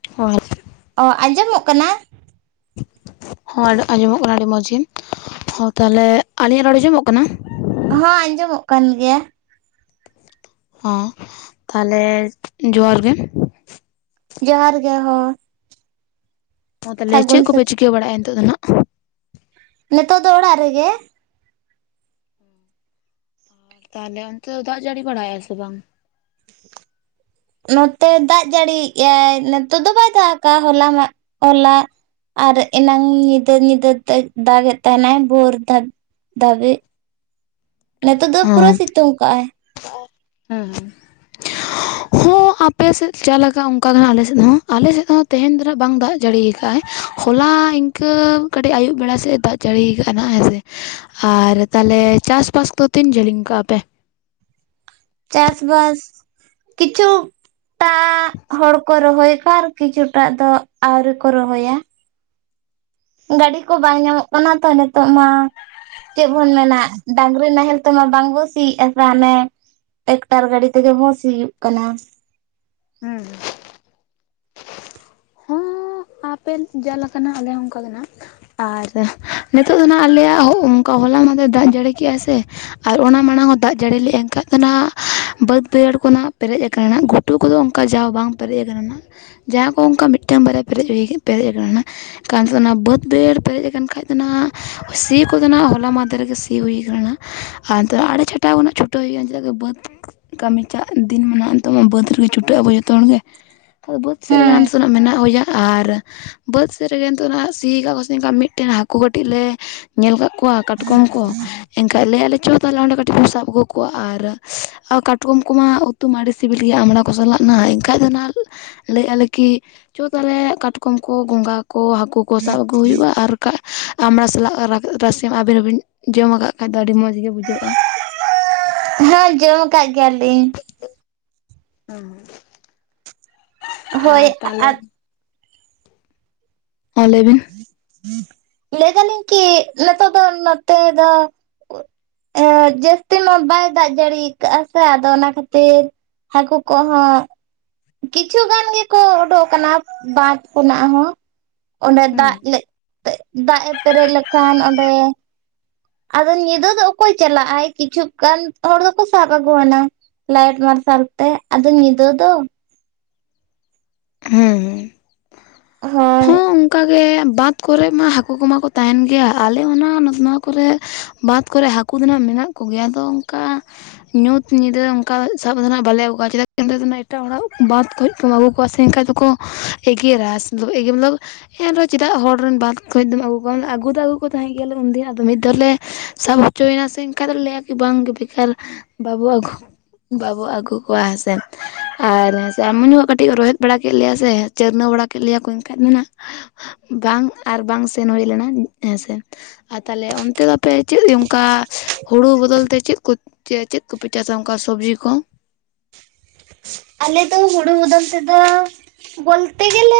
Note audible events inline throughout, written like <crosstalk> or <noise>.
<unintelligible> ᱚ ᱟᱸᱡᱚᱢᱚᱜ ᱠᱟᱱᱟ? ᱦᱚᱸ ᱟᱸᱡᱚᱢᱚᱜ ᱠᱟᱱᱟ ᱟᱹᱰᱤ ᱢᱚᱡᱽ ᱜᱮ, ᱦᱚᱸ ᱛᱟᱦᱞᱮ ᱟᱹᱞᱤᱧᱟᱜ ᱨᱚᱲ ᱟᱸᱡᱚᱢᱚᱜ ᱠᱟᱱᱟ? ᱦᱚᱸ ᱟᱸᱡᱚᱢᱚᱜ ᱠᱟᱱ ᱜᱮᱭᱟ᱾ ᱦᱚᱸ ᱛᱟᱦᱚᱞᱮ ᱡᱚᱦᱟᱨ ᱜᱮ᱾ ᱡᱚᱦᱟᱨ ᱜᱮ ᱦᱚᱸ᱾ ᱦᱚᱸ ᱛᱟᱦᱚᱞᱮ ᱪᱮᱫ ᱥᱟᱹᱜᱩᱱ ᱠᱚᱯᱮ ᱥᱮᱛ ᱪᱤᱠᱟᱹ ᱵᱟᱲᱟ ᱭᱮᱜᱼᱟ ᱱᱤᱛᱚᱜ ᱫᱚ ᱱᱟᱦᱟᱜ? ᱱᱤᱛᱚᱜ ᱫᱚ ᱚᱲᱟᱜ ᱨᱮᱜᱮ᱾ ᱛᱟᱦᱚᱞᱮ ᱚᱱᱛᱮ ᱫᱚ ᱫᱟᱜ ᱡᱟᱹᱲᱤ ᱵᱟᱲᱟᱭᱮ ᱟ ᱥᱮ ᱵᱟᱝ? <inaudible> ᱱᱚᱛᱮ ᱫᱟᱜ ᱡᱟᱹᱲᱤᱭᱮᱜ ᱟᱭ ᱱᱤᱛᱚᱜ ᱫᱚ ᱵᱟᱭ ᱫᱟᱜ ᱟᱠᱟᱜ ᱟ ᱦᱚᱞᱟ ᱢᱟᱜ ᱦᱚᱞᱟ ᱟᱨ ᱮᱱᱟᱝ ᱧᱤᱫᱟᱹ ᱧᱤᱫᱟᱹ ᱛᱮ ᱫᱟᱜ ᱮᱫ ᱛᱟᱦᱮᱱᱟᱭ ᱵᱷᱳᱨ ᱫᱷᱟ ᱫᱷᱟᱹᱵᱤᱡ ᱱᱤᱛᱳᱜ ᱫᱚ ᱯᱩᱨᱟᱹ ᱥᱤᱛᱩᱝ ᱟᱠᱟᱜᱼᱟᱭ᱾ ᱦᱮᱸ ᱦᱮᱸ᱾ ᱟᱯᱮᱥᱮᱫ ᱪᱮᱜ ᱞᱮᱠᱟ ᱚᱱᱠᱟ ᱜᱮ ᱱᱦᱟᱜ ᱟᱞᱮᱥᱮᱫ ᱦᱚᱸ ᱟᱞᱮᱥᱮᱫ ᱦᱚᱸ ᱛᱮᱦᱮᱧ ᱫᱚ ᱱᱟᱦᱜ ᱵᱟᱝ ᱫᱟᱜ ᱡᱟᱹᱲᱤ ᱟᱠᱟᱫᱟᱭ ᱦᱚᱞᱟ ᱤᱝ ᱠᱟᱹ ᱠᱟᱹᱴᱤᱡ ᱟᱹᱭᱩᱵ ᱵᱮᱲᱟ ᱥᱮᱫ ᱮ ᱫᱟᱜ ᱡᱟᱹᱲᱤ ᱟᱠᱟᱼᱟ ᱱᱟᱜ ᱦᱮᱸ ᱥᱮ᱾ ᱟᱨ ᱛᱟᱞᱮ ᱪᱟᱥᱵᱟᱥ ᱫᱚ ᱛᱤᱱ ᱡᱷᱟᱹᱞᱤᱧ ᱠᱟᱜᱼᱟ ᱯᱮ? ᱪᱟᱥ ᱵᱟᱥ ᱠᱪᱷᱩ ᱴᱟᱜ ᱦᱚᱲ ᱠᱚ ᱨᱚᱦᱚᱭ ᱠᱟᱨ ᱠᱤᱪᱷᱩ ᱴᱟᱜ ᱫᱚ ᱟᱹᱣᱨᱤ ᱠᱚ ᱨᱚᱦᱚᱭᱟ᱾ ᱜᱟᱹᱰᱤ ᱠᱚ ᱵᱟᱝ ᱧᱟᱢᱚᱜ ᱠᱟᱱᱟ ᱛᱚ ᱱᱤᱛᱚᱜ ᱢᱟ᱾ ᱪᱮᱫ ᱵᱚᱱ ᱢᱮᱱᱟ ᱰᱟᱺᱝᱨᱤ ᱱᱟᱦᱮᱞ ᱛᱮᱢᱟ ᱵᱟᱝᱵᱚᱱ ᱥᱤᱭᱮᱜᱼᱟ ᱛᱟᱱᱮ ᱴᱮᱠᱴᱟᱨ ᱜᱟᱹᱰᱤ ᱛᱮᱜᱮ ᱵᱚ ᱥᱤᱭᱳᱜ ᱠᱟᱱᱟ᱾ ᱦᱩᱸᱻ ᱦᱚᱸ᱾ ᱟᱯᱮ ᱡᱟᱞ ᱞᱮᱠᱟᱱᱟ ᱟᱞᱮ ᱦᱚᱸ ᱚᱱᱠᱟ ᱜᱮ ᱱᱟᱜ ᱟᱨ ᱱᱤᱛᱚᱜ ᱫᱚ ᱱᱟ ᱟᱞᱮᱭᱟᱜ ᱚᱱᱠᱟ ᱦᱚᱞᱟ ᱢᱟᱫᱷᱮᱨ ᱫᱟᱜ ᱡᱟᱹᱲᱤ ᱠᱮᱜᱼ ᱟᱭ ᱥᱮ ᱟᱨ ᱚᱱᱟ ᱢᱟᱲᱟᱝ ᱦᱚᱸ ᱫᱟᱜ ᱡᱟᱹᱲᱤ ᱞᱮᱜᱼ ᱟᱭ ᱮᱱᱠᱷᱟᱱ ᱫᱚ ᱦᱜ ᱵᱟᱹᱫᱽ ᱵᱟᱹᱭᱦᱟᱹᱲ ᱠᱚ ᱱᱟᱜ ᱯᱮᱨᱮᱡ ᱟᱠᱟᱱᱟ ᱜᱩᱴᱩᱠ ᱠᱩᱫᱚ ᱚᱱᱠᱟ ᱡᱟ ᱵᱟᱝ ᱯᱮᱨᱮᱡ ᱟᱠᱟᱱᱟ ᱡᱟᱦᱟᱸ ᱠᱚ ᱚᱱᱠᱟ ᱢᱤᱫᱴᱟᱝ ᱵᱟᱨᱭᱟ ᱯᱮᱨᱮᱡ ᱯᱮᱨᱮᱡ ᱟᱠᱟᱱᱟ ᱱᱟᱜ ᱠᱟᱱ ᱫᱚ ᱚᱱᱟ ᱵᱟᱹᱫᱽ ᱵᱟᱹᱲ ᱯᱮᱨᱮᱡ ᱟᱠᱟᱱ ᱠᱷᱟᱡ ᱫᱚ ᱱᱟᱜ ᱥᱤ ᱠᱚᱫᱚ ᱱᱟᱜ ᱦᱚᱞᱟ ᱢᱟᱫᱷᱮ ᱜᱮ ᱥᱤ ᱦᱩᱭ ᱟᱠᱟᱱᱟ ᱱᱟᱜ ᱟᱨ ᱱᱤᱛᱚᱜ ᱟᱲᱮ ᱪᱷᱟᱴᱟᱣ ᱠᱷᱚᱱᱟᱜ ᱪᱷᱩᱴᱟᱹᱣ ᱦᱩᱭᱩᱜᱼᱟ ᱪᱮᱫᱟᱜ ᱥᱮ ᱵᱟᱹᱫᱽ ᱠᱟᱹᱢᱤ ᱪᱟᱜ ᱫᱤᱱ ᱢᱮᱱᱟᱜᱼᱟ ᱱᱤᱛᱚᱜ ᱢᱟ ᱵᱟᱹᱫᱽ ᱨᱮ ᱮ ᱪᱷᱩᱴᱟᱹᱜ ᱟᱵᱚ ᱡᱚᱛᱚ ᱦᱚᱲ ᱜᱮ ᱟᱫᱚ ᱵᱟᱹᱫᱽ ᱥᱮᱫ ᱨᱮ ᱦᱮᱸ ᱨᱟᱱ ᱥᱟᱱᱟᱜ ᱢᱮᱱᱟᱜ ᱜᱮᱭᱟ ᱟᱨ ᱵᱟᱹᱫᱽ ᱥᱮᱫ ᱨᱮ ᱜᱮ ᱱᱤᱛᱚᱜ ᱦᱟᱜ ᱥᱤ ᱟᱠᱟᱫ ᱠᱚᱣᱟ ᱥᱮ ᱱ ᱢᱤᱫᱴᱮᱱ ᱦᱟᱹᱠᱩ ᱠᱟᱹᱴᱤᱡ ᱞᱮ ᱧᱮᱞ ᱠᱫ ᱠᱚᱣᱟ ᱠᱚᱣᱟ ᱠᱟᱴᱠᱚᱢ ᱠᱚ ᱮᱱᱠᱷᱟᱱ ᱞᱟᱹᱭ ᱮᱟ ᱞᱮ ᱪᱚ ᱛᱟᱦᱚᱞᱮ ᱚᱸᱰᱮ ᱠᱟᱹᱴᱤᱡ ᱵᱚᱱ ᱥᱟᱵ ᱟᱹᱜᱩ ᱠᱚᱣᱟ ᱟᱨ ᱠᱟᱴᱠᱚᱢ ᱠᱚᱢᱟ ᱩᱛᱩ ᱢᱟ ᱟᱹᱰᱤ ᱥᱤᱵᱤᱞ ᱜᱮᱭᱟ ᱟᱢᱲᱟ ᱠᱚ ᱠᱚ ᱥᱟᱞᱟᱜ ᱱᱟ ᱮᱱᱠᱷᱟᱡ ᱫᱚ ᱱᱟᱦᱟᱜ ᱞᱟᱹᱭ ᱮᱜ ᱟᱞᱮ ᱠᱤ ᱪᱚ ᱛᱟᱞᱮ ᱠᱟᱴᱠᱚᱢ ᱠᱚ, ᱜᱚᱸᱜᱷᱟ ᱠᱚ, ᱦᱟᱹᱠᱩ ᱠᱚ ᱥᱟᱵ ᱟᱹᱜᱩ ᱦᱩᱭᱩᱜᱼᱟ ᱟᱨ ᱠᱟᱜ ᱟᱢᱲᱟ ᱥᱟᱞᱟᱜ ᱨᱟᱥᱮ ᱟᱹᱵᱤᱱ ᱦᱚᱸᱵᱤᱱ ᱡᱚᱢ ᱟᱠᱟᱫ ᱠᱷᱟᱱᱡ ᱫᱚ ᱟᱹᱰᱤ ᱢᱚᱡᱽ ᱜᱮ ᱵᱩᱡᱷᱟᱹᱜᱼᱟ᱾ ᱦᱮᱸᱡᱚᱢᱠᱟᱜ ᱜᱮᱭᱟᱞᱤᱧ᱾ ᱦᱸ᱾ ᱦᱳᱭ ᱛᱟᱦᱚᱞᱮ ᱟᱫ ᱦᱮᱸ ᱞᱟᱹᱭ ᱵᱤᱱ᱾ ᱞᱟᱹᱭ ᱫᱟᱞᱤᱧ ᱠᱤ ᱱᱤᱛᱚᱜ ᱫᱚ ᱱᱚᱛᱮ ᱫᱚ ᱮᱸ ᱡᱟᱹᱥᱛᱤ ᱢᱟ ᱵᱟᱭ ᱫᱟᱜ ᱡᱟᱹᱲᱤ ᱠᱟᱜᱼᱟ ᱥᱮ ᱟᱫᱚ ᱚᱱᱟ ᱠᱷᱟᱹᱛᱤᱨ ᱦᱟᱹᱠᱩ ᱠᱚᱦᱚᱸ ᱠᱤᱪᱷᱩ ᱜᱟᱱ ᱜᱮᱠᱚ ᱩᱰᱩᱜ ᱠᱟᱱᱟ ᱵᱟᱸᱫ ᱠᱷᱱᱟᱜ ᱦᱚᱸ᱾ ᱚᱸᱰᱮ ᱦᱩᱸ ᱫᱟᱜ ᱞᱮ ᱛᱮ ᱫᱟᱜ ᱮ ᱯᱮᱨᱮᱡ ᱞᱮᱠᱷᱟᱱ ᱚᱸᱰᱮ ᱟᱫᱚ ᱧᱤᱫᱟᱹ ᱫᱚ ᱚᱠᱚᱭ ᱪᱟᱞᱟᱜ-ᱟᱭ ᱠᱤᱪᱷᱩ ᱜᱟᱱ ᱦᱚᱲ ᱫᱚᱠᱚ ᱥᱟᱵ ᱟᱹᱜᱩ ᱟᱱᱟ ᱞᱟᱭᱤᱴ ᱢᱟᱨᱥᱟᱞ ᱛᱮ ᱟᱫᱚ ᱱᱤᱸᱫᱟᱹ ᱫᱚ᱾ ᱦᱩᱸ, ᱦᱳᱭ ᱦᱩᱸ ᱚᱱᱠᱟ ᱜᱮ ᱵᱟᱸᱫᱽ ᱠᱚᱨᱮᱜ ᱢᱟ ᱦᱟᱹᱠᱩ ᱠᱚᱢᱟ ᱠᱚ ᱛᱟᱦᱮᱱ ᱜᱮᱭᱟ, ᱟᱞᱮ ᱚᱱᱟ ᱱᱚ ᱱᱚᱣᱟ ᱠᱚᱨᱮ ᱵᱟᱸᱫᱽ ᱠᱚᱨᱮ ᱦᱟ ᱠᱩ ᱫᱚ ᱱᱟᱦᱟᱜ ᱢᱮᱱᱟᱜ ᱠᱚᱜᱮᱭᱟ ᱟᱫᱚ ᱚᱱᱠᱟ ᱧᱩᱛ ᱧᱤᱫᱟᱹ ᱚᱱᱠᱟ ᱫᱚ ᱥᱟᱵ ᱠᱟᱛᱮ ᱱᱟᱦᱟᱜ ᱵᱟᱞᱮ ᱟᱹᱜᱩᱣᱟ ᱪᱮᱫᱟᱜ <inaudible> ᱮᱴᱟᱜ ᱦᱚᱲᱟᱜ ᱵᱟᱸᱫᱽ ᱠᱷᱚᱡ ᱠᱚᱢ ᱟᱹᱜᱩ ᱠᱚ ᱠᱚᱣᱟ ᱥᱮ ᱮᱱᱠᱷᱟᱡ ᱫᱚᱠᱚ ᱮᱜᱮᱨᱟ, ᱮᱜᱮᱨ ᱢᱚᱛᱞᱚᱵ ᱦᱮᱸ ᱟᱫᱚ ᱪᱮᱫᱟᱜ ᱦᱚᱲ ᱨᱮᱱ ᱵᱟᱸᱫ ᱠᱷᱚᱡ ᱫᱚᱢ ᱟᱹᱜᱩ ᱠᱚᱣᱟᱢ, ᱟᱹᱜᱩ ᱫᱚ ᱟᱹᱜᱩ ᱠᱚ ᱛᱟᱦᱮᱸᱜ ᱜᱮ ᱟᱞᱮ ᱩᱱ ᱫᱤᱱ ᱟᱫᱚ ᱢᱤᱫ ᱫᱷᱟᱣ ᱞᱮ ᱥᱟᱵ ᱦᱚᱪᱚᱭ ᱱᱟ ᱥᱮ ᱮᱱᱠᱷᱟᱡ ᱫᱚᱞᱮ ᱞᱟᱹᱭᱟ ᱠᱤ ᱵᱟᱝᱜᱮ ᱵᱮᱠᱟᱨ ᱵᱟᱵᱚ ᱟᱜᱩ ᱵᱟᱵᱚ ᱟᱹᱜᱩ ᱠᱚᱣᱟ ᱦᱮᱸ ᱥᱮ, ᱟᱨ ᱦᱮᱸ ᱥᱮ <inaudible> ᱴᱤᱡ ᱨᱳᱚᱦᱮᱫ ᱵᱟᱲᱟ ᱠᱮᱫ ᱞᱮᱭᱟ ᱥᱮ ᱪᱟᱹᱨᱱᱟᱹ ᱵᱟᱲᱟ ᱠᱮᱫ ᱞᱮᱭᱟ ᱠᱚ ᱨᱱᱠᱷᱟᱡ ᱫᱚ ᱱᱟᱜ ᱵᱟᱝ ᱟᱨ ᱵᱟᱝ ᱥᱮᱱ ᱦᱩᱭ ᱞᱮᱱᱟ ᱦᱮᱸᱥᱮ᱾ ᱟᱨ ᱛᱟᱞᱦᱮ ᱚᱱᱛᱮ ᱫᱚ ᱟᱯᱮ ᱪᱮᱫ ᱚᱱᱠᱟ ᱦᱩᱲᱩ ᱵᱚᱫᱚᱞ ᱛᱮ ᱪᱮᱫ ᱠᱚ ᱪᱮ ᱪᱮᱫ ᱠᱚᱯᱮ ᱪᱟᱥᱟ ᱚᱱᱠᱟ ᱥᱚᱵᱽᱡᱤ ᱠᱚ? ᱟᱞᱮ ᱫᱚ ᱦᱩᱲᱩ ᱵᱚᱫᱚᱞ ᱛᱮᱫᱚ ᱵᱚᱞᱛᱮ ᱜᱮᱞᱮ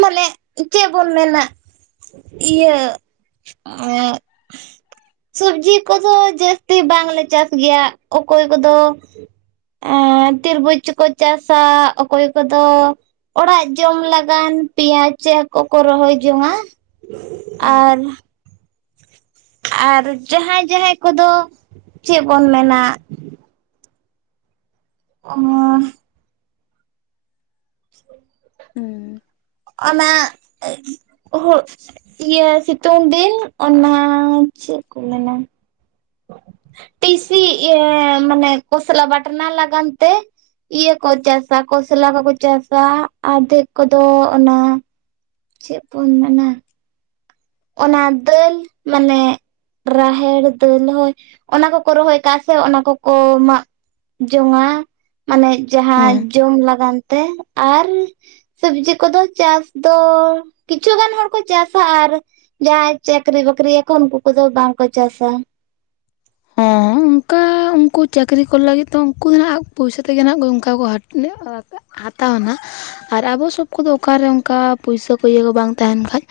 ᱢᱟᱱᱮ ᱪᱮᱫ ᱵᱚᱱ ᱢᱮᱱᱟ? ᱤᱭᱟᱹ ᱮᱸᱜ ᱥᱚᱵᱡᱤ ᱠᱚᱫᱚ ᱡᱟᱹᱥᱛᱤ ᱵᱟᱝᱞᱮ ᱪᱟᱥ ᱜᱮᱭᱟ ᱚᱠᱚᱭ ᱠᱚᱫᱚ ᱮᱸ ᱛᱤᱨᱵᱩᱡᱽ ᱠᱚ ᱪᱟᱥᱟ ᱚᱠᱚᱭ ᱠᱚᱫᱚ ᱚᱲᱟᱜ ᱡᱚᱢ ᱞᱟᱜᱟᱱ ᱯᱮᱸᱭᱟᱡ ᱠᱚᱠᱚ ᱨᱚᱦᱚᱭ ᱡᱚᱝᱟ ᱦᱩᱸ ᱟᱨ ᱟᱨ ᱡᱟᱦᱟᱸᱭ ᱡᱟᱦᱟᱸᱭ ᱠᱚᱫᱚ, ᱪᱮᱫ ᱵᱚᱱ ᱢᱮᱱᱟ ᱚᱻ ᱦᱩᱸ᱾ ᱚᱱᱟ, ᱦᱳᱜ ᱤᱭᱟᱹ ᱥᱤᱛᱩᱝ ᱫᱤᱱ ᱚᱱᱟ ᱪᱮᱫ ᱠᱚ ᱢᱮᱱᱟ? ᱴᱤᱥᱤ ᱮᱸ ᱢᱟᱱᱮ ᱠᱚᱥᱞᱟ ᱵᱟᱴᱱᱟ ᱞᱟᱜᱟᱱ ᱛᱮ ᱤᱭᱟᱹ ᱠᱚ ᱪᱟᱥᱟ ᱠᱚᱥᱞᱟ ᱠᱚᱠᱚ ᱪᱟᱥᱟ ᱟᱫᱮᱠ ᱠᱚᱫᱚ ᱚᱱᱟ ᱪᱮᱫ ᱠᱚ ᱢᱮᱱᱟ? ᱚᱱᱟ ᱫᱟᱹᱞ ᱢᱟᱱᱮ ᱨᱟᱦᱮᱲ ᱫᱟᱹᱞ ᱦᱳᱭ, ᱚᱱᱟ ᱠᱚᱠᱚ ᱨᱚᱦᱚᱭ ᱠᱟᱜᱼᱟ ᱥᱮ ᱚᱱᱟ ᱠᱚᱠᱚ ᱢᱟᱜ ᱡᱚᱝᱟ, ᱢᱟᱱᱮ ᱡᱟᱦᱟᱸ ᱦᱮᱸ ᱡᱚᱢ ᱞᱟᱜᱟᱱ ᱛᱮ᱾ ᱟᱨ ᱥᱚᱵᱡᱤ ᱠᱚᱫᱚ ᱪᱟᱥ ᱫᱚ, ᱠᱤᱪᱷᱩ ᱜᱟᱱ ᱦᱚᱲ ᱠᱚ ᱪᱟᱥᱟ ᱟᱨ ᱡᱟᱦᱟᱸᱭ ᱪᱟᱹᱠᱨᱤ ᱵᱟᱠᱨᱤᱭᱟᱠᱚ ᱚᱱᱠᱩ ᱠᱚᱫᱚ ᱵᱟᱝᱠᱚ ᱪᱟᱥᱟ᱾ ᱦᱮᱸ ᱚᱱᱠᱟ ᱠᱟ ᱩᱱᱠᱩ ᱪᱟᱹᱠᱨᱤ ᱠᱚ ᱞᱟᱹᱜᱤᱫ ᱫᱟ ᱩᱱᱠᱩ ᱫᱚ ᱱᱟᱜ ᱯᱩᱭᱥᱟ ᱛᱮᱜᱮ ᱱᱟᱦᱟᱜ ᱚᱱᱠᱟ ᱠᱚ <inaudible> ᱦᱟᱛᱟᱣᱱᱟ, ᱟᱨ ᱟᱵᱚ ᱥᱚᱵ ᱠᱚᱫᱚ ᱚᱠᱟᱨᱮ ᱚᱱᱠᱟ ᱯᱩᱭᱥᱟᱹ ᱠᱚ ᱤᱭᱟᱹ ᱠᱚ ᱵᱟᱝ ᱛᱟᱦᱮᱱ ᱠᱷᱟᱡ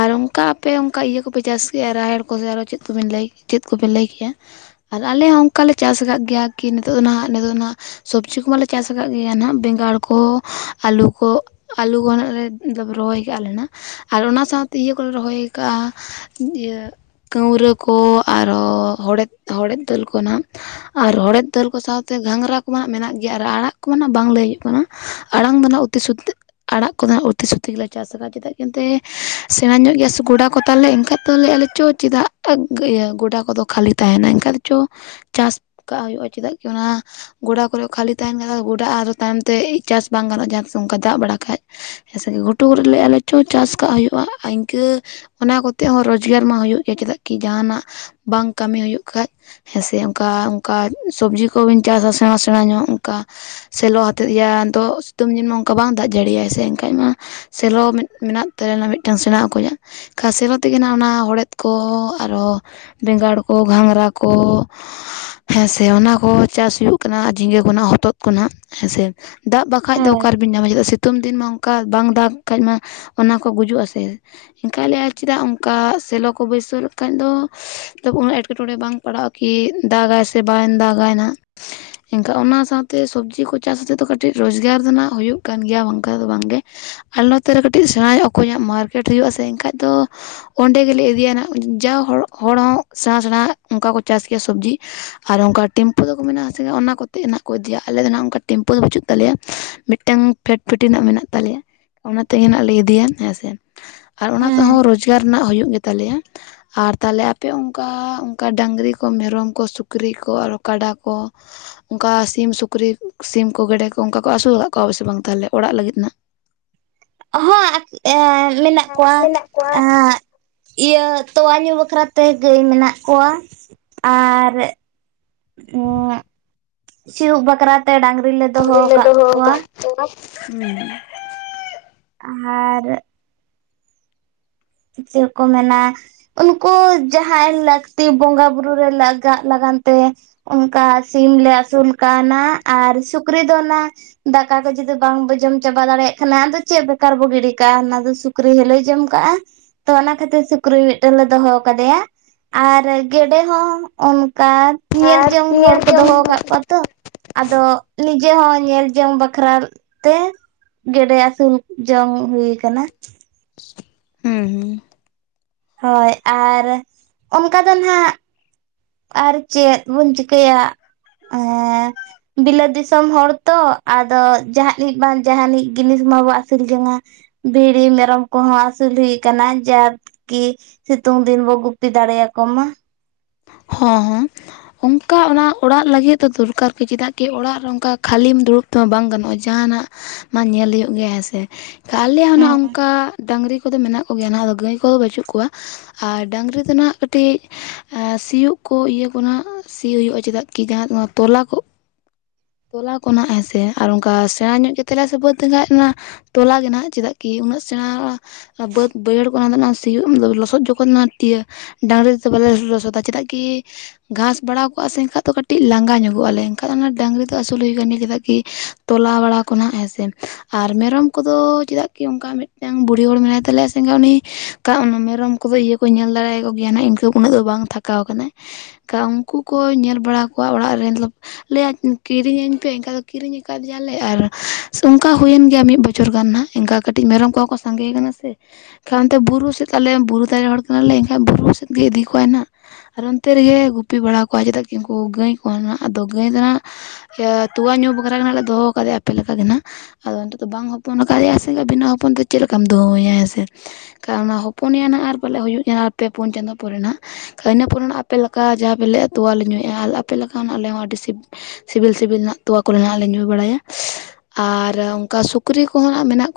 ᱟᱨ ᱚᱱᱠᱟ ᱟᱯᱮ ᱚᱱᱠᱟ ᱤᱭᱟᱹ ᱠᱚᱯᱮ ᱪᱟᱥ ᱜᱮᱭᱟ ᱨᱟᱦᱮᱲ ᱠᱚᱥᱮ ᱟᱨᱚ ᱪᱮᱫ ᱠᱚᱵᱤᱱ ᱞᱟᱹᱭ ᱪᱮᱫ ᱠᱚᱵᱤᱱ ᱞᱟᱹᱭ ᱠᱮᱜᱼᱟ? ᱟᱨ ᱟᱞᱮ ᱦᱚᱸ ᱚᱱᱠᱟᱞᱮ ᱪᱟᱥ ᱟᱠᱟᱜ ᱜᱮᱭᱟ ᱠᱤ ᱱᱤᱛᱚᱜ ᱫᱚ ᱱᱟᱦᱟᱜ ᱱᱤᱛᱚᱜ ᱫᱚ ᱱᱟᱦᱟᱜ ᱥᱚᱵᱽᱡᱤ ᱠᱚᱢᱟᱞᱮ ᱪᱟᱥ ᱟᱠᱟᱜ ᱜᱮᱭᱟ ᱱᱟᱦᱟᱜ ᱵᱮᱸᱜᱟᱲ ᱠᱚ ᱟᱹᱞᱩ ᱠᱚ᱾ ᱟᱹᱞᱩ ᱱᱟᱜ ᱞᱮ <inaudible> ᱨᱚᱦᱚᱭ ᱠᱟᱜ-ᱟ ᱞᱮ ᱱᱟᱜ ᱟᱨ ᱚᱱᱟ ᱥᱟᱶᱛᱮ ᱤᱭᱟᱹ ᱠᱚᱞᱮ ᱨᱚᱦᱚᱭ ᱠᱟᱜᱼᱟ ᱤᱭᱟᱹ ᱠᱟᱺᱣᱨᱟᱹ ᱠᱚ ᱟᱨᱚ ᱦᱚᱲᱮᱫ ᱦᱚᱲᱮᱫ ᱫᱟᱹᱞ ᱠᱚ ᱱᱟᱦᱟᱜ᱾ ᱟᱨ ᱦᱚᱲᱮᱫ ᱫᱟᱹᱞ ᱠᱚ ᱥᱟᱶᱛᱮ ᱜᱷᱟᱸᱝᱨᱟ ᱠᱚᱢᱟ ᱱᱟᱜ ᱢᱮᱱᱟᱜ ᱜᱮᱭᱟ ᱟᱨ ᱟᱲᱟᱜ ᱠᱚᱢᱟ ᱱᱟᱜ ᱵᱟᱝ ᱞᱟᱹᱭ ᱦᱩᱭᱩᱜ ᱠᱟᱱᱟ ᱟᱲᱟᱝ ᱫᱚ ᱱᱟᱜ ᱛᱮ ᱥᱩᱫ ᱛᱮᱼᱼ ᱟᱲᱟᱜ ᱠᱚᱫᱚ ᱦᱟᱸᱜ ᱩᱛᱤ ᱥᱩᱛᱤ ᱜᱮᱞᱮ ᱪᱟᱥ ᱫᱟ ᱪᱮᱫᱟᱜ ᱮᱱᱛᱮ ᱥᱮᱬᱟ ᱧᱚᱜ ᱜᱮᱭᱟ ᱥᱮ ᱜᱚᱰᱟ ᱠᱚ ᱛᱟᱞᱮ ᱮᱱᱠᱷᱟᱡ ᱫᱚᱞᱮ ᱟᱞᱮ ᱪᱚᱼᱼ ᱪᱮᱫᱟᱜ ᱤᱭᱟᱹ ᱜᱚᱰᱟ ᱠᱚᱫᱚ ᱠᱷᱟᱹᱞᱤ ᱛᱟᱦᱮᱱᱟ ᱮᱱᱠᱟ ᱫᱚ ᱪᱚ ᱪᱟᱥ ᱠᱟᱜ ᱦᱩᱭᱩᱜ-ᱟ ᱪᱮᱫᱟᱜ ᱠᱤ ᱚᱱᱟ ᱜᱚᱰᱟ ᱠᱚᱨᱮ ᱠᱷᱟᱹᱞᱤ ᱛᱟᱦᱮᱱ ᱠᱟᱱᱟ ᱜᱚᱰᱟ ᱟᱨᱦᱚᱸ ᱛᱟᱭᱚᱢ ᱛᱮ ᱪᱟᱥ ᱵᱟᱝ ᱜᱟᱱᱚᱜ-ᱟ ᱡᱟᱦᱟᱸ ᱛᱤᱥ ᱚᱱᱠᱟ ᱫᱟᱜ ᱵᱟᱲᱟ ᱠᱷᱟᱡ ᱦᱮᱸᱥᱮ ᱜᱷᱩᱴᱩ ᱠᱚᱨᱮ ᱞᱮ ᱟᱞᱮ ᱪᱚ ᱪᱟᱥ ᱠᱟᱜ ᱦᱩᱭᱩᱜ-ᱟ ᱟ ᱤᱱᱠᱟᱹ ᱚᱱᱟ ᱠᱚᱛᱮ ᱦᱚᱸ ᱨᱚᱡᱽᱜᱟᱨ ᱢᱟ ᱦᱩᱭᱩᱜ ᱜᱮᱭᱟ ᱪᱮᱫᱟᱜ ᱠᱤ ᱡᱟᱦᱟᱱᱟᱜ ᱵᱟᱝ ᱠᱟᱹᱢᱤ ᱦᱩᱭᱩᱜ ᱠᱷᱟᱡ ᱦᱮᱸ ᱥᱮ ᱚᱱᱠᱟ ᱚᱱᱠᱟ ᱥᱚᱵᱽᱡᱤ ᱠᱚᱵᱤᱱ ᱪᱟᱥᱟ ᱥᱮᱬᱟ ᱥᱮᱬᱟ ᱧᱚᱜ ᱚᱱᱠᱟ ᱥᱮᱞᱚ ᱦᱟᱛᱮᱫ ᱤᱭᱟ ᱟᱫᱚ ᱥᱤᱛᱩᱝ ᱫᱤᱱ ᱢᱟ ᱚᱱᱠᱟ ᱵᱟᱝ ᱫᱟᱜ ᱡᱟᱹᱲᱤᱭᱟᱭ ᱥᱮ ᱮᱱᱠᱷᱟᱡ ᱢᱟ ᱥᱮᱞᱚ ᱢᱮᱱᱟᱜ ᱛᱟᱭᱟ ᱢᱤᱫᱴᱟᱱ ᱥᱮᱬᱟ ᱚᱠᱚᱭᱟᱜ ᱠᱷᱟ ᱥᱮᱞᱚ ᱛᱮᱜᱮ ᱟᱜ ᱚᱱᱟ ᱦᱚᱲᱮᱫ ᱠᱚ ᱟᱨᱚ ᱵᱮᱸᱜᱟᱲ ᱠᱚ ᱜᱷᱟᱸᱝᱨᱟ ᱠᱚ ᱦᱮᱸ ᱥᱮ ᱚᱱᱟ ᱠᱚ ᱪᱟᱥ ᱦᱩᱭᱩᱜ ᱠᱟᱱᱟ ᱡᱷᱤᱸᱜᱟᱹ ᱠᱷᱚᱱᱟᱜ ᱦᱚᱛᱚᱫ ᱠᱷᱚᱱᱟᱜ ᱦᱮᱸ ᱥᱮ, ᱫᱟᱜ ᱵᱟᱠᱷᱟᱡ ᱫᱚ ᱦᱳᱭ ᱚᱠᱟ ᱨᱮᱵᱮᱱ ᱧᱟᱢᱟ ᱪᱮᱫᱟᱜ ᱥᱤᱛᱩᱝ ᱫᱤᱱ ᱢᱟ ᱚᱱᱠᱟ ᱵᱟᱝ ᱫᱟᱜᱽ ᱠᱷᱟᱡ ᱢᱟ ᱚᱱᱟ ᱠᱚ ᱜᱩᱡᱩᱜ ᱟᱥᱮ᱾ ᱮᱱᱠᱟ ᱞᱟᱹᱭᱟ ᱟᱨ ᱪᱮᱫᱟᱜ ᱚᱱᱠᱟ ᱥᱮᱞᱚ ᱠᱚ ᱵᱟᱹᱭᱥᱟᱹᱣ ᱞᱮ ᱠᱷᱟᱱ ᱫᱚ ᱩᱱᱟᱹᱜ ᱮᱸᱴᱠᱮᱴᱚᱬᱮ ᱵᱟᱝ ᱯᱟᱲᱟᱜ-ᱟ ᱠᱤ ᱫᱟᱜᱟᱭ ᱥᱮ ᱵᱟᱝ ᱫᱟᱜᱟᱭ ᱱᱟᱜ ᱮᱱᱠᱷᱟᱱ ᱚᱱᱟ ᱥᱟᱶᱛᱮ ᱥᱚᱵᱽᱡᱤ ᱠᱚ ᱪᱟᱥ ᱠᱟᱛᱮᱜ ᱫᱚ ᱠᱟᱹᱴᱤᱡ ᱨᱳᱡᱽᱜᱟᱨ ᱫᱚ ᱱᱟᱜ ᱦᱩᱭᱩᱜ ᱠᱟᱱ ᱜᱮᱭᱟ ᱵᱟᱝᱠᱷᱟᱡ ᱫᱚ ᱵᱟᱝᱜᱮ, ᱟᱞᱮ ᱱᱚᱛᱮᱨᱮ ᱠᱟᱹᱴᱤᱡ ᱥᱮᱬᱟᱭᱟ ᱚᱠᱚᱭᱟᱜ ᱢᱟᱨᱠᱮᱴ ᱦᱩᱭᱩᱜ ᱟᱥᱮ ᱮᱱᱠᱷᱟᱡ ᱫᱚ ᱚᱸᱰᱮ ᱜᱮᱞᱮ ᱤᱫᱤᱭᱟ ᱱᱟᱜ ᱡᱟ ᱦᱚᱲ ᱦᱚᱲ ᱦᱚᱸ ᱥᱮᱬᱟ ᱥᱮᱬᱟ ᱚᱱᱠᱟ ᱠᱚ ᱪᱟᱥ ᱜᱮᱭᱟ ᱥᱚᱵᱽᱡᱤ ᱟᱨ ᱚᱱᱠᱟ ᱴᱮᱢᱯᱩ ᱫᱚᱠᱚ ᱢᱮᱱᱟᱜ ᱟᱥᱮ ᱚᱱᱟ ᱠᱚᱛᱮ ᱱᱟᱜ ᱠᱚ ᱤᱫᱤᱭᱟ ᱟᱞᱮ ᱫᱚ ᱱᱟᱜ ᱚᱱᱠᱟ ᱴᱮᱢᱯᱩ ᱫᱚ ᱵᱟᱹᱪᱩᱜ ᱛᱟᱞᱮᱭᱟ ᱢᱤᱫᱴᱮᱱ ᱯᱷᱮᱴ ᱯᱷᱮᱴᱤ ᱨᱮᱱᱟᱜ ᱢᱮᱱᱟᱜ ᱛᱟᱞᱮᱭᱟ ᱚᱱᱟ ᱛᱮᱜᱮ ᱱᱟᱜ ᱞᱮ ᱤᱫᱤᱭᱟ ᱦᱮᱸ ᱥᱮ, ᱟᱨ ᱚᱱᱟ ᱦᱮᱸ ᱛᱮᱦᱚᱸ ᱨᱳᱡᱽᱜᱟᱨ ᱨᱮᱱᱟᱜ ᱦᱩᱭᱩᱜ ᱜᱮᱛᱟᱞᱮᱭᱟ ᱟᱨ ᱛᱟᱦᱞᱮ ᱟᱯᱮ ᱚᱱᱠᱟ ᱚᱱᱠᱟ ᱰᱟᱹᱝᱨᱤ ᱠᱚ ᱢᱮᱨᱚᱢ ᱠᱚ ᱥᱩᱠᱨᱤ ᱠᱚ ᱟᱨᱚ ᱠᱟᱰᱟ ᱠᱚ ᱚᱱᱠᱟ ᱥᱤᱢ ᱥᱩᱠᱨᱤ ᱥᱤᱢ ᱠᱚ ᱜᱮᱰᱮ ᱠᱚ ᱚᱱᱠᱟ ᱠᱚ ᱟᱹᱥᱩᱞ ᱠᱟᱫ ᱠᱚᱣᱟ ᱥᱮ ᱵᱟᱝ ᱛᱟᱦᱚᱞᱮ ᱚᱲᱟᱜ ᱞᱟᱹᱜᱤᱫ ᱱᱟᱜ, ᱦᱚᱸ ᱮᱸ ᱢᱮᱱᱟᱜ ᱦᱮᱸ ᱠᱚᱣᱟ ᱢᱮᱱᱟᱜ ᱠᱚᱣᱟ ᱮᱸ ᱤᱭᱟᱹ ᱛᱳᱣᱟ ᱧᱩ ᱵᱟᱠᱷᱨᱟ ᱛᱮ ᱜᱟᱹᱭ ᱢᱮᱱᱟᱜ ᱠᱚᱣᱟ ᱟᱨ ᱩᱸ <inaudible> ᱥᱤᱭᱳᱜ ᱵᱟᱠᱷᱨᱟ ᱛᱮ ᱰᱟᱝᱨᱤ ᱞᱮ ᱫᱚᱦᱚ ᱰᱟᱹᱝᱨᱤ ᱞᱮ ᱟᱠᱟᱫ ᱫᱚᱦᱚ ᱠᱚᱣᱟ ᱠᱟᱜ ᱠᱚᱣᱟ᱾ ᱟᱨᱻ ᱪᱮᱫ ᱠᱚ ᱢᱮᱱᱟ, ᱩᱱᱠᱩ ᱡᱟᱦᱟᱸᱭ ᱞᱟᱹᱠᱛᱤ ᱵᱚᱸᱜᱟ ᱵᱩᱨᱩ ᱨᱮ ᱞᱟᱜᱟᱜ ᱞᱟᱜᱟᱱ ᱛᱮ‌, ᱚᱱᱠᱟ ᱥᱤᱢ ᱞᱮ ᱟᱹᱥᱩᱞ ᱠᱟᱣ ᱱᱟ ᱟᱨ ᱥᱩᱠᱨᱤ ᱫᱚ ᱱᱟᱜ ᱫᱟᱠᱟ ᱠᱚ ᱡᱩᱫᱤ ᱵᱟᱝᱵᱚ ᱡᱚᱢ ᱪᱟᱵᱟ ᱫᱟᱲᱮᱭᱟᱜ ᱠᱷᱟᱱ ᱟᱫᱚ ᱪᱮᱫ ᱵᱮᱠᱟᱨ ᱵᱚ ᱜᱤᱰᱤ ᱠᱟᱜ-ᱟ ᱚᱱᱟ ᱫᱚ ᱥᱩᱠᱨᱤ ᱦᱚᱞᱮᱣ ᱡᱚᱢ ᱠᱟᱜ-ᱟ ᱾ ᱛᱚ ᱚᱱᱟ ᱠᱷᱟᱹᱛᱤᱨ ᱥᱩᱠᱨᱤ ᱢᱤᱫᱴᱮᱱ ᱞᱮ ᱫᱚᱦᱚ ᱠᱟᱫᱮᱭᱟ ᱾ ᱟᱨ ᱜᱮᱰᱮ ᱦᱚᱸ ᱚᱱᱠᱟ ᱧᱮᱞ ᱟᱨ ᱡᱚᱝ ᱦᱚᱲ ᱧᱮᱞ ᱠᱚ ᱡᱚᱝ ᱫᱚᱦᱚ ᱦᱚᱲ ᱟᱠᱟᱫ ᱠᱚᱣᱟ ᱾ ᱛᱚ ᱟᱫᱚ ᱱᱤᱡᱮ ᱦᱚᱸ ᱧᱮᱞ ᱡᱚᱝ ᱵᱟᱠᱷᱨᱟ ᱛᱮ, ᱜᱮᱰᱮ ᱟᱹᱥᱩᱞ ᱡᱚᱝ ᱦᱩᱭ ᱟᱠᱟᱱᱟ ᱾ <inaudible> ᱦᱮᱸ ᱦᱮᱸ ᱾ ᱦᱳᱭ ᱟᱨ ᱚᱱᱠᱟ ᱫᱚ ᱱᱟᱦᱟᱜ ᱟᱨ ᱪᱮᱫ ᱵᱚᱱ ᱪᱤᱠᱟᱹᱭᱟ ᱟᱨ ᱵᱤᱞᱟᱹᱛ ᱫᱤᱥᱚᱢ ᱦᱚᱲ ᱛᱚ ᱟᱫᱚ ᱡᱟᱦᱟᱱᱤᱡ ᱵᱟᱝ ᱡᱟᱦᱟᱱᱤᱡ ᱡᱤᱱᱤᱥ ᱢᱟᱵᱚ ᱟᱹᱥᱩᱞ ᱡᱚᱝᱟ ᱾ ᱵᱷᱤᱲᱤ ᱢᱮᱨᱚᱢ ᱠᱚᱦᱚᱸ ᱟᱹᱥᱩᱞ ᱦᱩᱭ ᱟᱠᱟᱱᱟ ᱡᱟ ᱠᱤ ᱥᱤᱛᱩᱝ ᱫᱤᱱ ᱵᱚ ᱜᱩᱯᱤ ᱫᱟᱲᱮᱭᱟᱠᱚ ᱢᱟ ᱾ ᱦᱚᱸ ᱦᱚᱸ ᱚᱱᱠᱟ ᱚᱱᱟ ᱚᱲᱟᱜ ᱞᱟᱹᱜᱤᱫ ᱫᱚ ᱫᱚᱨᱠᱟᱨ ᱜᱮ ᱪᱮᱫᱟᱜ ᱠᱤ ᱚᱲᱟᱜ ᱨᱮ ᱚᱱᱠᱟ ᱠᱷᱟᱹᱞᱤᱢ ᱫᱩᱲᱩᱵ ᱛᱚ ᱵᱟᱝ ᱜᱟᱱᱚᱜᱼᱟ ᱡᱟᱦᱟᱱᱟᱜ ᱢᱟ ᱧᱮᱞ ᱦᱩᱭᱩᱜ ᱜᱮ ᱦᱮᱸ ᱥᱮ ᱟᱞᱮᱭᱟᱜ ᱦᱚᱸ ᱦᱮᱸ ᱚᱱᱠᱟ ᱰᱟᱝᱨᱤᱼᱼ ᱠᱚ ᱢᱮᱱᱟᱜ ᱠᱚᱜᱮᱭᱟ ᱫᱚ ᱜᱟᱹᱭ ᱠᱚᱫᱚ ᱵᱟᱹᱪᱩᱜ ᱠᱚᱣᱟ ᱟᱨ ᱰᱟᱹᱟᱝᱨᱤ ᱫᱚ ᱱᱟᱦᱟᱜ ᱠᱟᱹᱴᱤᱡᱼᱼ ᱥᱤᱭᱳᱜ ᱠᱩ ᱤᱭᱟᱹ ᱠᱚ ᱥᱤ ᱦᱩᱭᱩᱜᱼᱟ ᱪᱮᱫᱟᱜ ᱠᱤ ᱡᱟᱦᱟᱸ ᱚᱱᱟ ᱛᱚᱞᱟ ᱠᱚᱼᱼ ᱛᱚᱞᱟ ᱠᱚ ᱱᱟᱦᱟᱜ ᱦᱮᱸᱥᱮ ᱟᱨ ᱚᱱᱠᱟ ᱥᱮᱬᱟ ᱧᱚᱜ ᱠᱟ ᱠᱟᱛᱮᱫ ᱞᱮ ᱥᱟᱹ ᱵᱟᱹᱫ ᱞᱮᱠᱟᱱᱟᱡ ᱚᱱᱟᱼᱼ ᱛᱚᱞᱟ ᱜᱮ ᱦᱮᱱᱟᱜ ᱪᱮᱫᱟᱜ ᱠᱤ ᱩᱱᱟᱹᱜ ᱥᱮᱬᱟᱼᱼ ᱵᱟᱹᱫᱽ ᱵᱟᱹᱭᱦᱟᱹᱲ ᱠᱚ ᱚᱱᱟ ᱥᱤᱭᱳᱜ ᱞᱚᱥᱚᱫ ᱡᱚᱠᱷᱚᱱ ᱚᱱᱟ ᱛᱤᱭᱳᱼᱼ ᱰᱟᱝᱨᱤ ᱛᱮᱫᱚ ᱵᱟᱞᱮ ᱞᱚᱥᱚᱫᱟ ᱪᱮᱫᱟᱜ ᱠᱤᱼᱼ ᱜᱷᱟᱥ ᱵᱟᱲᱟ ᱠᱚᱜᱼᱟ ᱥᱮ ᱮᱱᱠᱷᱟᱡ ᱫᱚ ᱠᱟᱹᱴᱤᱡ ᱞᱟᱸᱜᱟ ᱧᱚᱜᱚᱜᱼᱟᱞᱮ ᱮᱱᱠᱷᱟ ᱫᱚ ᱚᱱᱟ ᱰᱟᱹᱝᱨᱤ ᱫᱚᱼᱼ ᱟᱹᱥᱩᱞ ᱦᱩᱭ ᱠᱟᱱᱟ ᱪᱮᱫᱟᱜ ᱠᱤ ᱛᱚᱞᱟ ᱵᱟᱲᱟ ᱠᱚᱦᱱᱟᱜ ᱦᱮᱸᱥᱮ ᱾ ᱟᱨ ᱢᱮᱨᱚᱢ ᱠᱚᱫᱚ ᱪᱮᱫᱟᱜ ᱠᱤ ᱚᱱᱠᱟ ᱢᱤᱫᱴᱟᱱ ᱵᱩᱲᱦᱤ ᱦᱚᱲ ᱢᱮᱱᱟᱭ ᱛᱟᱞᱮᱭᱟ ᱥᱮᱸᱜᱟ ᱩᱱᱤᱼᱼ ᱚᱱᱟ ᱢᱮᱨᱚᱢ ᱠᱚᱫᱚ ᱤᱭᱟᱹ ᱠᱚ ᱧᱮᱞ ᱫᱟᱲᱮᱭᱟᱠᱚ ᱜᱮᱭᱟ ᱱᱟ ᱱᱟᱦᱟᱜ ᱤᱱᱠᱟᱹ ᱩᱱᱟᱹᱜ ᱫᱚ ᱵᱟᱝ ᱛᱷᱟᱠᱟᱣ ᱟᱠᱟᱱᱟ ᱾ ᱩᱱᱠᱩ ᱠᱚ ᱧᱮᱞ ᱵᱟᱲᱟ ᱠᱚᱣᱟ ᱚᱲᱟᱜ ᱨᱮ ᱞᱟᱹᱭᱟ, ᱠᱤᱨᱤᱧᱟᱹᱧ ᱯᱮ ᱮᱱᱠᱟ ᱫᱚ ᱠᱤᱨᱤᱧ ᱟᱠᱟᱫᱮᱭᱟᱞᱮ ᱟᱨ ᱚᱱᱠᱟ ᱦᱩᱭᱮᱱ ᱜᱮᱭᱟ ᱢᱤᱫ ᱵᱚᱪᱷᱚᱨ ᱜᱟᱱ ᱦᱟᱜ ᱾ ᱮᱱᱠᱟ ᱠᱟᱹᱴᱤᱡ ᱢᱮᱨᱚᱢ ᱠᱚᱦᱚᱸ ᱠᱚ ᱥᱟᱸᱜᱮ ᱠᱟᱱᱟ ᱥᱮ, ᱮᱱᱠᱷᱟᱱ ᱚᱱᱛᱮ ᱵᱩᱨᱩ ᱥᱮᱫ ᱟᱞᱮ ᱵᱩᱨᱩ ᱫᱟᱨᱮ ᱦᱚᱲ ᱠᱟᱱᱟᱞᱮ ᱮᱱᱠᱷᱟᱡ ᱵᱩᱨᱩ ᱥᱮᱫ ᱜᱮ ᱤᱫᱤ ᱠᱚᱣᱟᱭ ᱦᱟᱸᱜ ᱾ ᱟᱨ ᱚᱱᱛᱮ ᱨᱮᱜᱮ ᱜᱩᱯᱤ ᱵᱟᱲᱟ ᱠᱚᱣᱟ ᱪᱮᱫᱟᱜ ᱠᱤ ᱩᱱᱠᱩ ᱜᱟᱹᱭ ᱠᱚ ᱟᱫᱚ ᱜᱟᱹᱭ ᱫᱚ ᱱᱟᱦᱟᱜᱼᱼ ᱤᱭᱟᱹ ᱛᱚᱣᱟ ᱧᱩ ᱵᱟᱠᱷᱨᱟ ᱜᱮ ᱦᱟᱜ ᱞᱮ ᱫᱚᱦᱚ ᱠᱟᱫᱮᱭᱟ ᱟᱯᱮ ᱞᱮᱠᱟ ᱜᱮ ᱱᱟᱦᱟᱜ ᱾ ᱟᱫᱚ ᱚᱱᱛᱮ ᱫᱚ ᱵᱟᱝ ᱦᱚᱯᱚᱱ ᱟᱠᱟᱫᱮᱭᱟ ᱥᱮ ᱵᱷᱤᱱᱟᱹ ᱦᱚᱯᱚᱱ ᱛᱮ ᱪᱮᱫ ᱞᱮᱠᱟᱢ ᱫᱩᱦᱟᱹᱣ ᱮᱭᱟ ᱦᱮᱸ ᱥᱮ‌ ᱾ ᱟᱨ ᱚᱱᱟ ᱦᱚᱯᱚᱱᱮᱭᱟ ᱱᱟᱜ ᱟᱨ ᱯᱟᱞᱮ ᱦᱩᱭᱩᱜ ᱟᱨ ᱯᱮ ᱯᱩᱱ ᱪᱟᱸᱫᱳ ᱯᱚᱨᱮᱱᱟᱦᱟᱜ᱾ ᱤᱱᱟᱹ ᱯᱚᱨᱮᱱᱟᱜ ᱟᱯᱮ ᱞᱮᱠᱟ ᱡᱟᱦᱟᱸ ᱯᱮ ᱞᱮᱜᱼᱟ ᱛᱚᱣᱟ ᱞᱮ ᱧᱩᱭᱮᱫᱼᱟ ᱟᱯᱮ ᱞᱮᱠᱟᱱᱟᱜ ᱟᱞᱮ ᱦᱚᱸ ᱟᱹᱰᱤ ᱥᱤᱼᱼ ᱥᱤᱵᱤᱞ ᱥᱤᱵᱤᱞ ᱦᱟᱜ ᱛᱚᱣᱟ ᱠᱚᱨᱮᱱᱟᱜ ᱞᱮ ᱧᱩ ᱵᱟᱲᱟᱭᱟ ᱾ ᱟᱨ ᱚᱱᱠᱟ ᱥᱩᱠᱨᱤ ᱠᱚᱦᱚᱸ ᱱᱟᱦᱟᱜ ᱢᱮᱱᱟᱜ ᱠᱚᱼᱼ